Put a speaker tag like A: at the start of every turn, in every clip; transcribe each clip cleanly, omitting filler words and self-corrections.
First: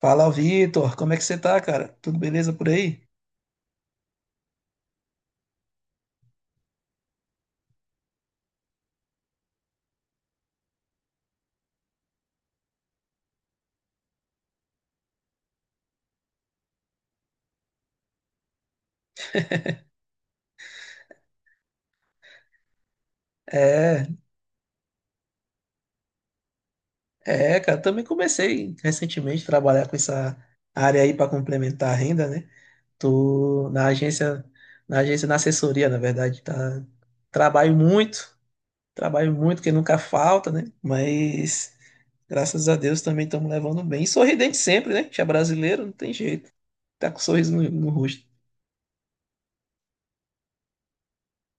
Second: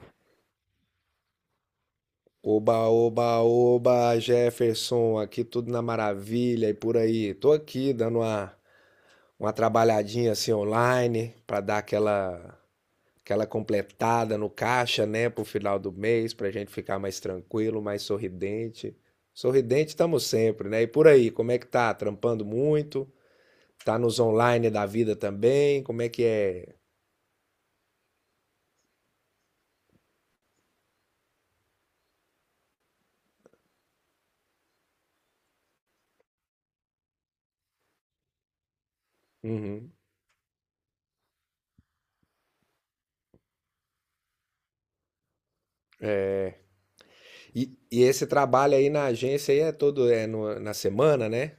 A: Fala, Vitor. Como é que você tá, cara? Tudo beleza por
B: Oba,
A: aí?
B: oba, oba, Jefferson, aqui tudo na maravilha e por aí. Tô aqui dando uma trabalhadinha assim online pra dar aquela completada no caixa, né, pro final do mês, pra gente ficar mais tranquilo, mais sorridente. Sorridente estamos sempre, né? E por aí, como é que tá? Trampando muito? Tá
A: É,
B: nos online da vida também? Como é que é?
A: cara. Também comecei recentemente a trabalhar com essa área aí para complementar a renda, né? Tô na agência, na assessoria, na verdade, tá. Trabalho muito, Trabalho muito, que
B: Uhum.
A: nunca falta, né? Mas graças a Deus também estamos levando bem. E sorridente sempre, né? Que é brasileiro, não tem jeito.
B: É.
A: Tá com um sorriso
B: E,
A: no
B: e
A: rosto.
B: esse trabalho aí na agência aí é todo é na semana, né?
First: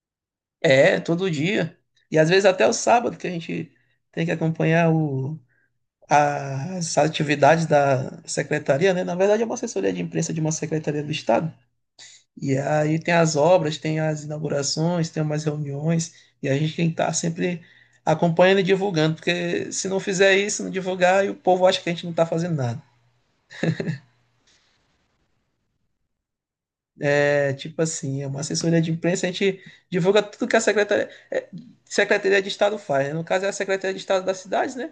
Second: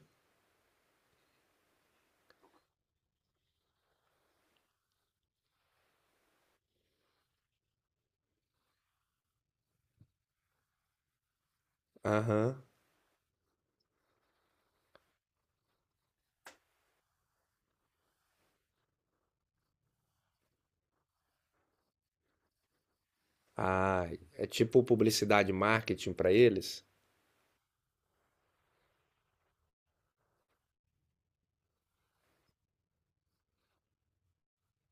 A: É, todo dia. E às vezes até o sábado, que a gente tem que as atividades da secretaria, né? Na verdade, é uma assessoria de imprensa de uma secretaria do Estado. E
B: Aham.
A: aí tem as obras, tem as inaugurações, tem umas reuniões, e a gente tem que estar sempre acompanhando e divulgando, porque se não fizer isso, não divulgar, e o povo acha que a gente não está fazendo nada.
B: Ah, é tipo publicidade e marketing para eles?
A: É tipo assim, é uma assessoria de imprensa, a gente divulga tudo que a Secretaria de Estado faz, né? No caso é a Secretaria de Estado das cidades, né?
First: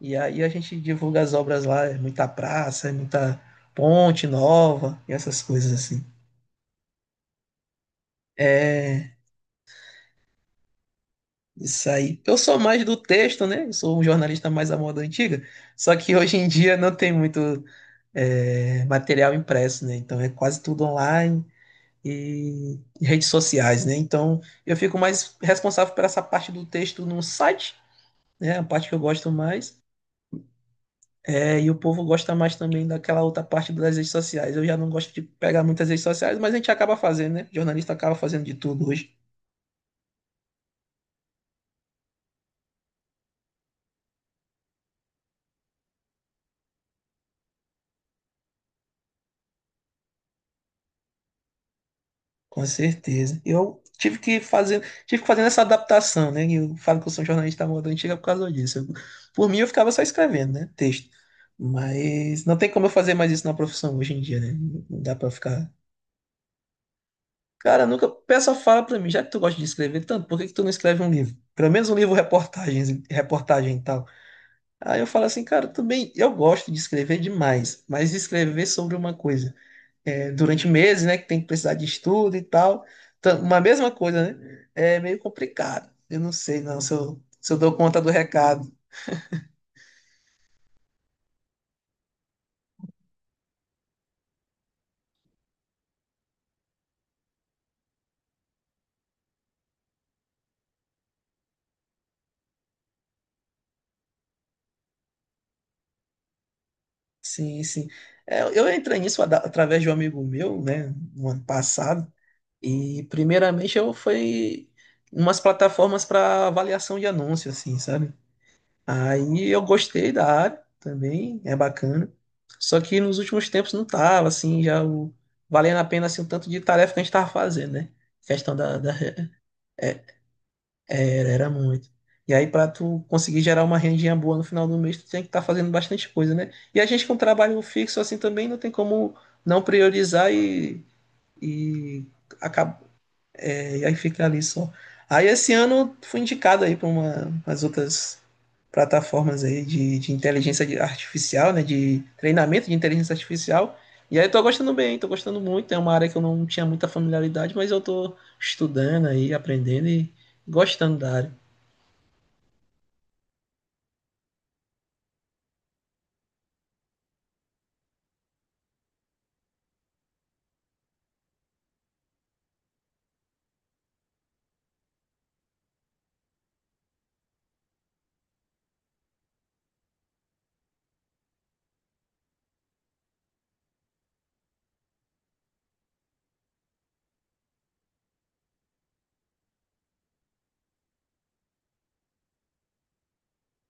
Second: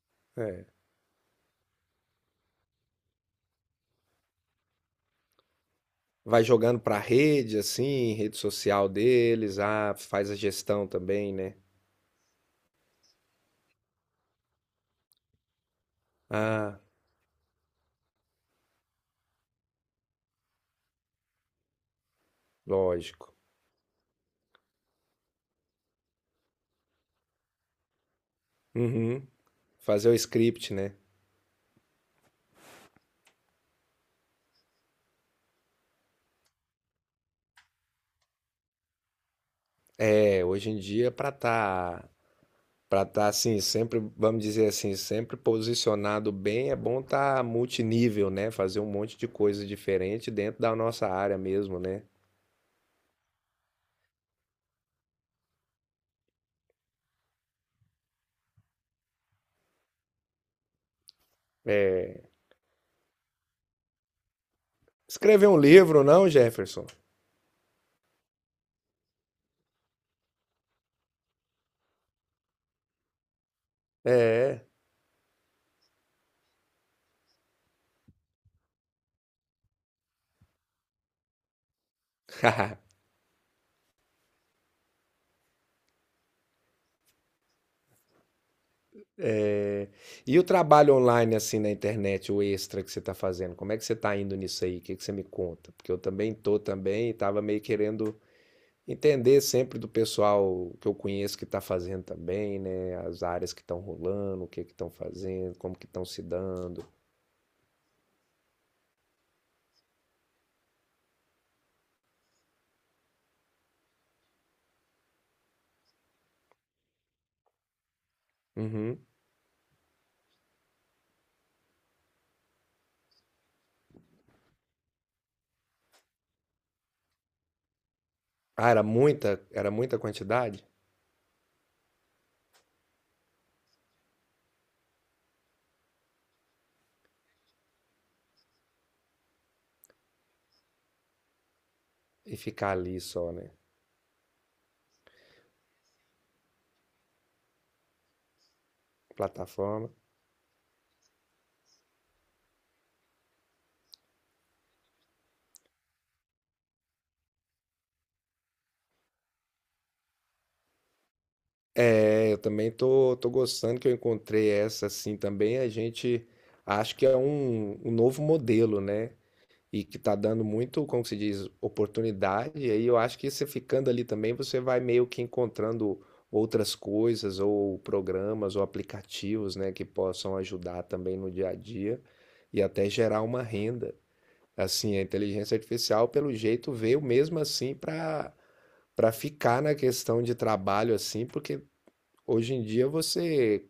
A: E aí a
B: É.
A: gente divulga as obras lá, é muita praça, é muita ponte nova, e essas coisas assim.
B: Vai jogando para rede, assim, rede social
A: É...
B: deles. Ah, faz a gestão também, né?
A: Isso aí. Eu sou mais do texto, né? Eu sou um jornalista mais à moda antiga. Só que hoje em dia
B: Ah,
A: não tem muito material impresso, né? Então é quase tudo online e redes
B: lógico.
A: sociais, né? Então eu fico mais responsável por essa parte do texto no site, né? A parte que eu
B: Uhum.
A: gosto mais.
B: Fazer o script, né?
A: É, e o povo gosta mais também daquela outra parte das redes sociais. Eu já não gosto de pegar muitas redes sociais, mas a gente acaba fazendo, né? Jornalista acaba fazendo de tudo hoje.
B: É, hoje em dia, para tá assim, sempre, vamos dizer assim, sempre posicionado bem, é bom tá multinível, né? Fazer um monte de coisa diferente dentro da nossa área mesmo, né?
A: Com certeza. Eu tive que fazer essa adaptação, né? E eu falo que eu sou um jornalista da moda antiga por causa disso. Por mim, eu ficava só escrevendo, né? Texto.
B: É.
A: Mas não tem como eu fazer mais isso na profissão hoje em dia, né? Não dá pra
B: Escrever um
A: ficar.
B: livro, não, Jefferson?
A: Cara, nunca. O pessoal fala pra mim, já que tu gosta de escrever tanto, por que que tu não escreve um livro? Pelo menos um livro reportagens, reportagem e tal.
B: É.
A: Aí eu falo assim, cara, tudo bem, eu gosto de escrever demais, mas escrever sobre uma coisa durante meses, né? Que tem que precisar de estudo e tal. Então, uma mesma coisa, né? É meio complicado. Eu não sei, não, se se eu dou conta do recado.
B: É, e o trabalho online, assim, na internet, o extra que você está fazendo, como é que você está indo nisso aí? O que que você me conta? Porque eu também tô também e estava meio querendo entender sempre do pessoal que eu conheço que está fazendo também, né? As áreas que estão rolando, o que que estão fazendo, como que estão se dando.
A: Sim, sim. É, eu entrei nisso através de um amigo meu, né? No ano passado. E primeiramente eu fui em umas plataformas para avaliação de anúncio, assim, sabe?
B: Uhum.
A: Aí eu gostei da área também, é bacana. Só que nos últimos tempos não tava, assim, valendo a pena assim, o tanto de tarefa que a gente tava fazendo, né? Questão
B: Ah,
A: da,
B: era
A: da-
B: muita, era muita quantidade?
A: Era, era muito. E aí, para tu conseguir gerar uma rendinha boa no final do mês, tu tem que estar fazendo bastante coisa, né? E a gente com trabalho fixo assim também não tem como não priorizar, e
B: E ficar
A: acaba
B: ali só, né?
A: e aí fica ali só. Aí esse ano fui indicado aí para umas outras plataformas aí
B: Plataforma.
A: de inteligência artificial, né? De treinamento de inteligência artificial. E aí eu tô gostando bem, tô gostando muito. É uma área que eu não tinha muita familiaridade, mas eu tô estudando aí, aprendendo e gostando da área.
B: É, eu também tô gostando que eu encontrei essa assim também. A gente acha que é um novo modelo, né? E que tá dando muito, como que se diz, oportunidade. E aí eu acho que você ficando ali também, você vai meio que encontrando outras coisas, ou programas, ou aplicativos, né, que possam ajudar também no dia a dia e até gerar uma renda. Assim, a inteligência artificial, pelo jeito, veio mesmo assim para ficar na questão de trabalho assim, porque hoje em dia você,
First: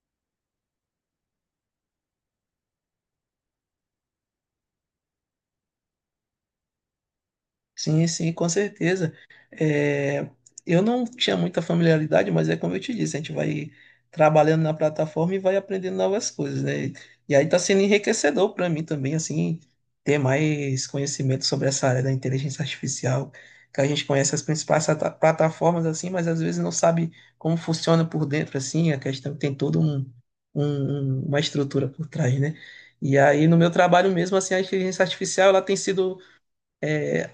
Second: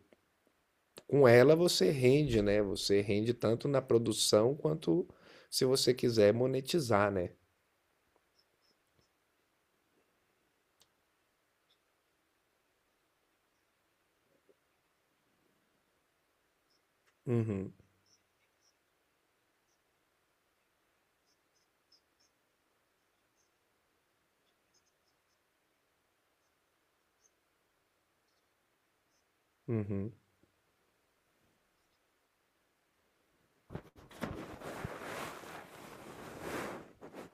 B: com ela você rende, né? Você rende tanto na produção quanto se você quiser monetizar, né?
A: Sim, sim, com certeza. É, eu não tinha muita familiaridade, mas é como eu te disse, a gente vai trabalhando na plataforma e vai aprendendo novas coisas, né? E aí está
B: Uhum,
A: sendo enriquecedor para mim também, assim, ter mais conhecimento sobre essa área da inteligência artificial, que a gente conhece as principais plataformas, assim, mas às vezes não sabe como funciona por dentro, assim, a questão tem toda
B: uhum,
A: uma estrutura por trás, né? E aí, no meu trabalho mesmo, assim, a inteligência artificial, ela tem sido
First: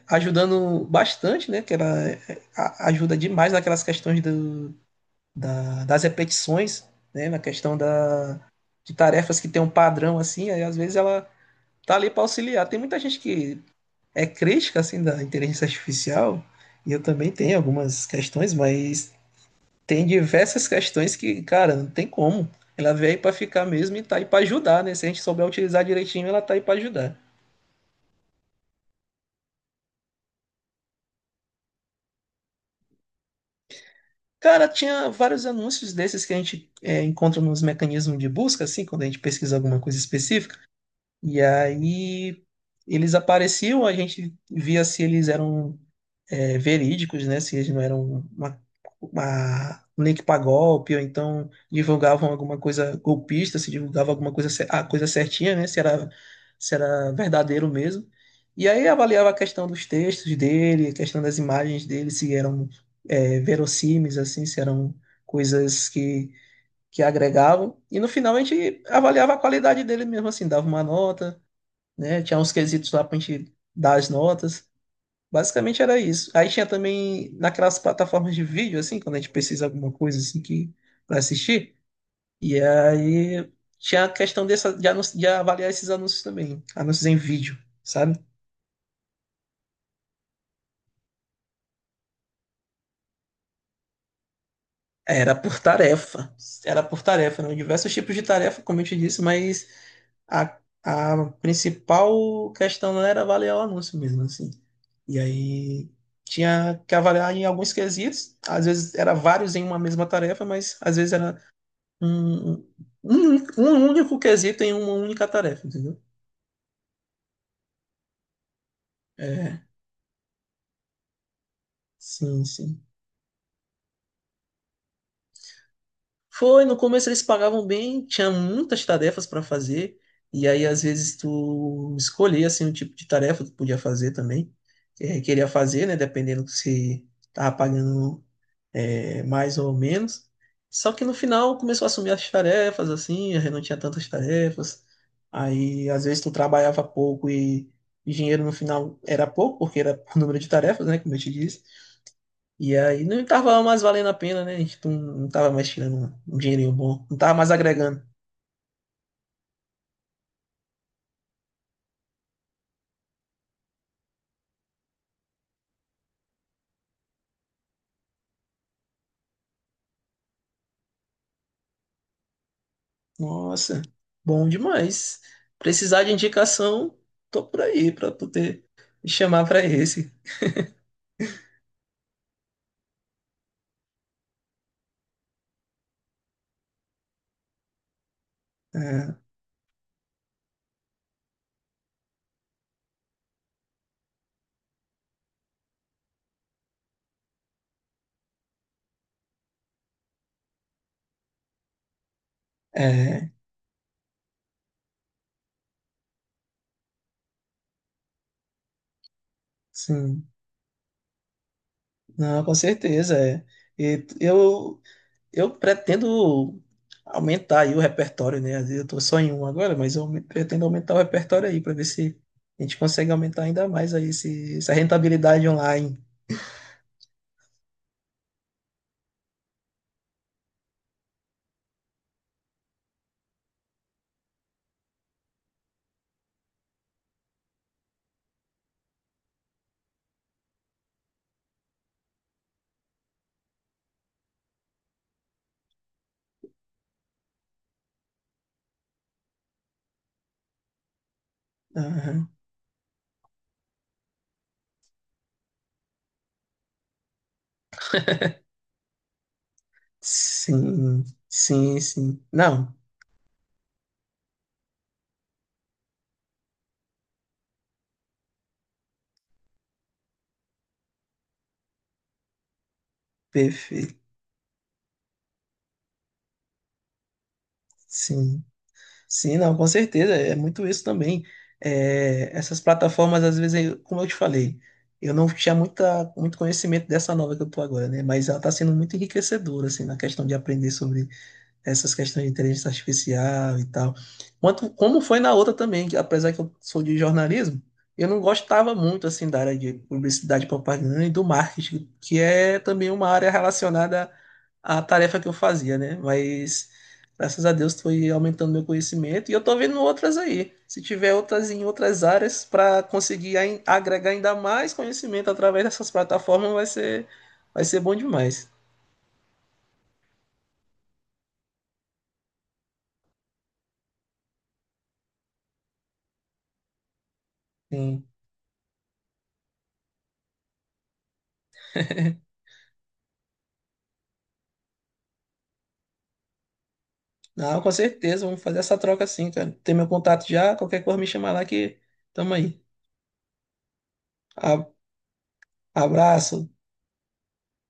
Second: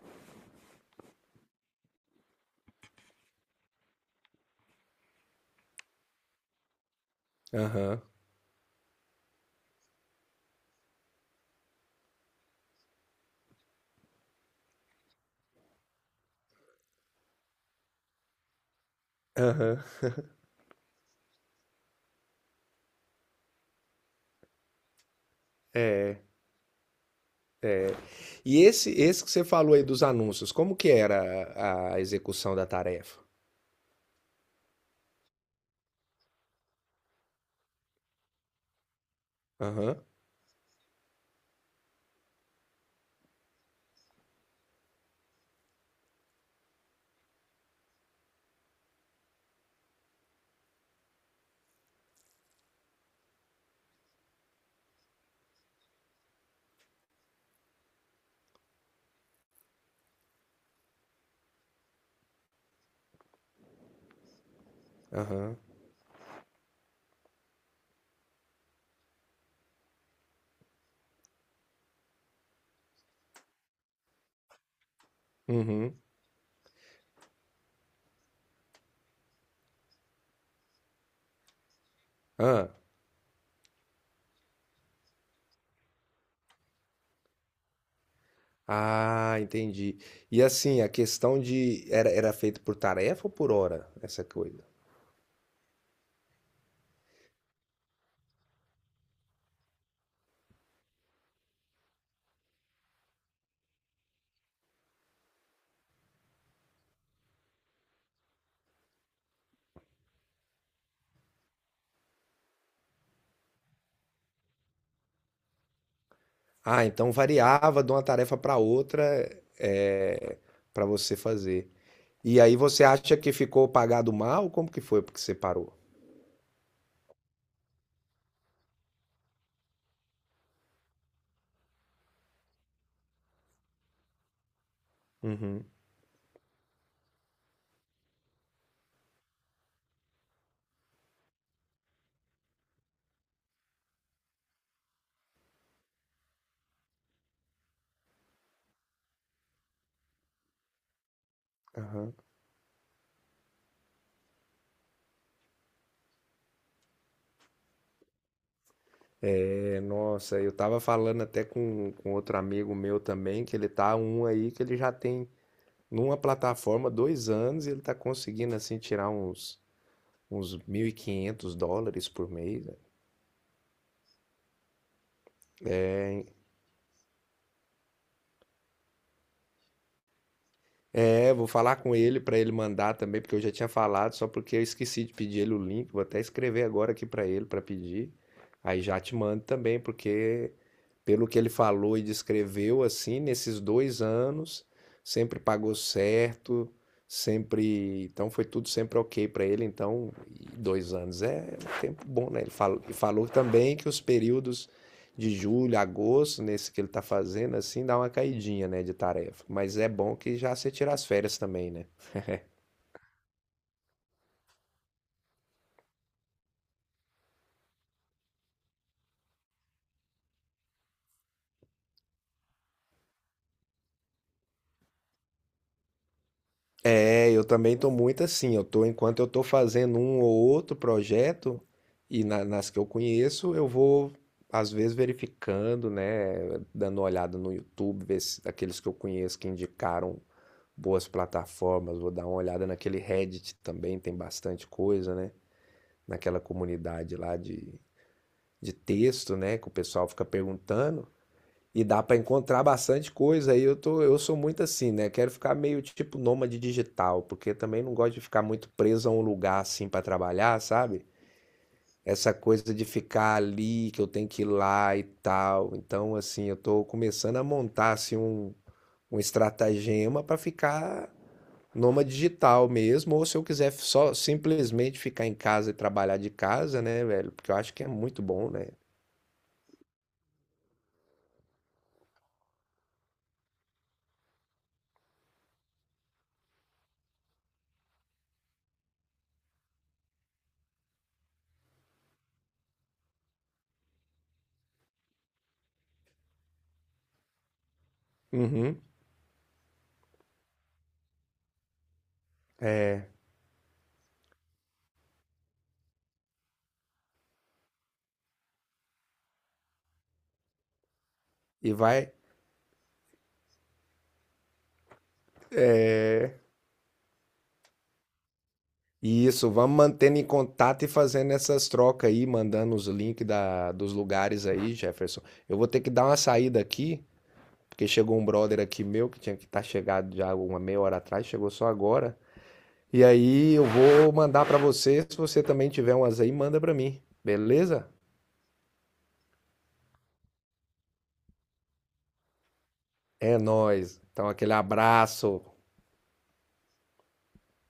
A: ajudando bastante, né? Que ela ajuda demais naquelas questões das repetições, né? Na questão
B: aham,
A: de tarefas que tem um padrão assim, aí às vezes ela tá ali para auxiliar. Tem muita gente que é crítica assim da inteligência artificial, e eu também tenho algumas questões, mas
B: aham.
A: tem diversas questões que, cara, não tem como. Ela veio aí para ficar mesmo e tá aí para ajudar, né? Se a gente souber utilizar direitinho, ela tá aí para ajudar.
B: E esse que você falou aí dos anúncios, como que era a execução da tarefa?
A: Cara, tinha vários anúncios desses que a gente encontra nos mecanismos de busca, assim, quando a gente pesquisa alguma coisa
B: Aham,
A: específica. E aí eles apareciam, a gente via se eles eram verídicos, né? Se eles não eram uma um link para golpe, ou então divulgavam alguma coisa golpista, se divulgava alguma coisa, a coisa certinha, né? Se era verdadeiro mesmo. E aí avaliava a questão dos textos dele, a questão das imagens dele, se eram verossímeis, assim, se eram
B: aham,
A: coisas que agregavam. E no final a gente avaliava a qualidade dele mesmo, assim, dava uma nota, né? Tinha uns quesitos lá para a gente dar as notas. Basicamente
B: uhum,
A: era isso. Aí tinha também naquelas plataformas de vídeo, assim, quando a gente precisa de alguma coisa assim que para assistir. E
B: ah,
A: aí tinha a questão dessa, de avaliar esses anúncios também, anúncios em vídeo, sabe?
B: ah, entendi. E assim, a questão de, era feito por tarefa ou por hora, essa coisa?
A: Era por tarefa, era por tarefa, eram diversos tipos de tarefa, como eu te disse, mas a principal questão não era avaliar o anúncio mesmo, assim. E aí tinha que avaliar em alguns quesitos, às vezes era vários em uma mesma tarefa, mas às vezes era um, um único quesito em uma única tarefa, entendeu?
B: Ah, então variava de uma tarefa para outra,
A: É,
B: é, para você fazer. E
A: sim,
B: aí
A: sim.
B: você acha que ficou pagado mal? Como que foi porque você parou?
A: Foi, no começo eles pagavam bem, tinha muitas tarefas para fazer, e aí às vezes tu escolhia assim o tipo de tarefa que tu podia fazer também, que queria
B: Uhum.
A: fazer, né, dependendo se tava pagando mais ou menos. Só que no final começou a assumir as tarefas, assim, eu não tinha tantas tarefas. Aí, às vezes, tu trabalhava pouco e o dinheiro no final era pouco, porque era o número de tarefas, né, como eu te disse.
B: Aham.
A: E aí não estava mais valendo a pena, né? A gente não tava mais tirando um dinheirinho bom, não tava mais agregando.
B: É, nossa, eu tava falando até com outro amigo meu também, que ele tá um aí que ele já tem numa plataforma 2 anos e ele tá conseguindo assim tirar uns US$ 1.500 por mês.
A: Nossa, bom demais. Precisar de indicação, tô por aí para tu ter me chamar para esse.
B: É, vou falar com ele para ele mandar também, porque eu já tinha falado, só porque eu esqueci de pedir ele o link. Vou até escrever agora aqui para ele para pedir. Aí já te mando também, porque pelo que ele falou e descreveu, assim, nesses 2 anos, sempre pagou certo, sempre. Então foi tudo sempre ok para ele. Então, 2 anos é um tempo bom, né? Ele
A: É,
B: falou, e falou
A: é,
B: também que os períodos de julho, agosto, nesse que ele tá fazendo, assim, dá uma caidinha, né, de tarefa. Mas é bom
A: sim.
B: que já você tira as férias também, né?
A: Não, com certeza, é. E t- eu, eu pretendo aumentar aí o repertório, né? Às vezes eu tô só em um agora, mas eu pretendo aumentar o repertório aí para ver se a gente consegue aumentar ainda mais aí essa rentabilidade online.
B: É, eu também tô muito assim, eu tô, enquanto eu tô fazendo um ou outro projeto, e nas que eu conheço, eu vou, às vezes, verificando, né, dando uma olhada no YouTube, ver se aqueles que eu conheço que indicaram boas plataformas, vou dar uma olhada naquele Reddit também, tem bastante coisa, né, naquela comunidade lá de texto, né, que o pessoal fica perguntando, e dá para
A: Aham.
B: encontrar bastante coisa. Aí eu tô, eu sou muito assim, né? Quero ficar meio tipo nômade digital, porque também não gosto de ficar muito preso a um lugar assim para trabalhar, sabe?
A: Sim, sim, sim.
B: Essa coisa
A: Não,
B: de ficar ali, que eu tenho que ir lá e tal. Então, assim, eu tô começando a montar assim um estratagema para ficar nômade digital mesmo, ou se eu quiser
A: perfeito.
B: só simplesmente ficar em casa e trabalhar de casa, né, velho? Porque eu acho que é muito
A: Sim.
B: bom, né?
A: Sim, não, com certeza, é muito isso também. É, essas plataformas, às vezes, como eu te falei, eu não tinha muito conhecimento dessa nova que eu tô agora, né? Mas ela está sendo muito enriquecedora, assim, na questão de aprender sobre essas questões de inteligência artificial e tal. Quanto, como foi na outra também, que apesar que eu sou de jornalismo, eu não gostava
B: Uhum.
A: muito assim da área de publicidade, propaganda e do marketing, que é também uma
B: É.
A: área relacionada à tarefa que eu fazia, né? Mas graças a Deus foi aumentando meu conhecimento e eu tô vendo outras aí. Se tiver outras em
B: E
A: outras
B: vai.
A: áreas para conseguir agregar ainda mais conhecimento através dessas plataformas, vai ser bom demais.
B: Isso, vamos mantendo em contato e fazendo essas trocas aí, mandando os links dos lugares aí, Jefferson. Eu vou ter que dar uma saída aqui, porque chegou um brother aqui meu que tinha que estar chegado já uma meia hora atrás, chegou só agora. E aí eu vou mandar pra você, se você também tiver umas aí, manda pra mim,
A: Não, com
B: beleza?
A: certeza, vamos fazer essa troca sim, cara. Tem meu contato já, qualquer coisa me chamar lá que tamo aí.
B: É nóis. Então aquele
A: A-
B: abraço.
A: Abraço.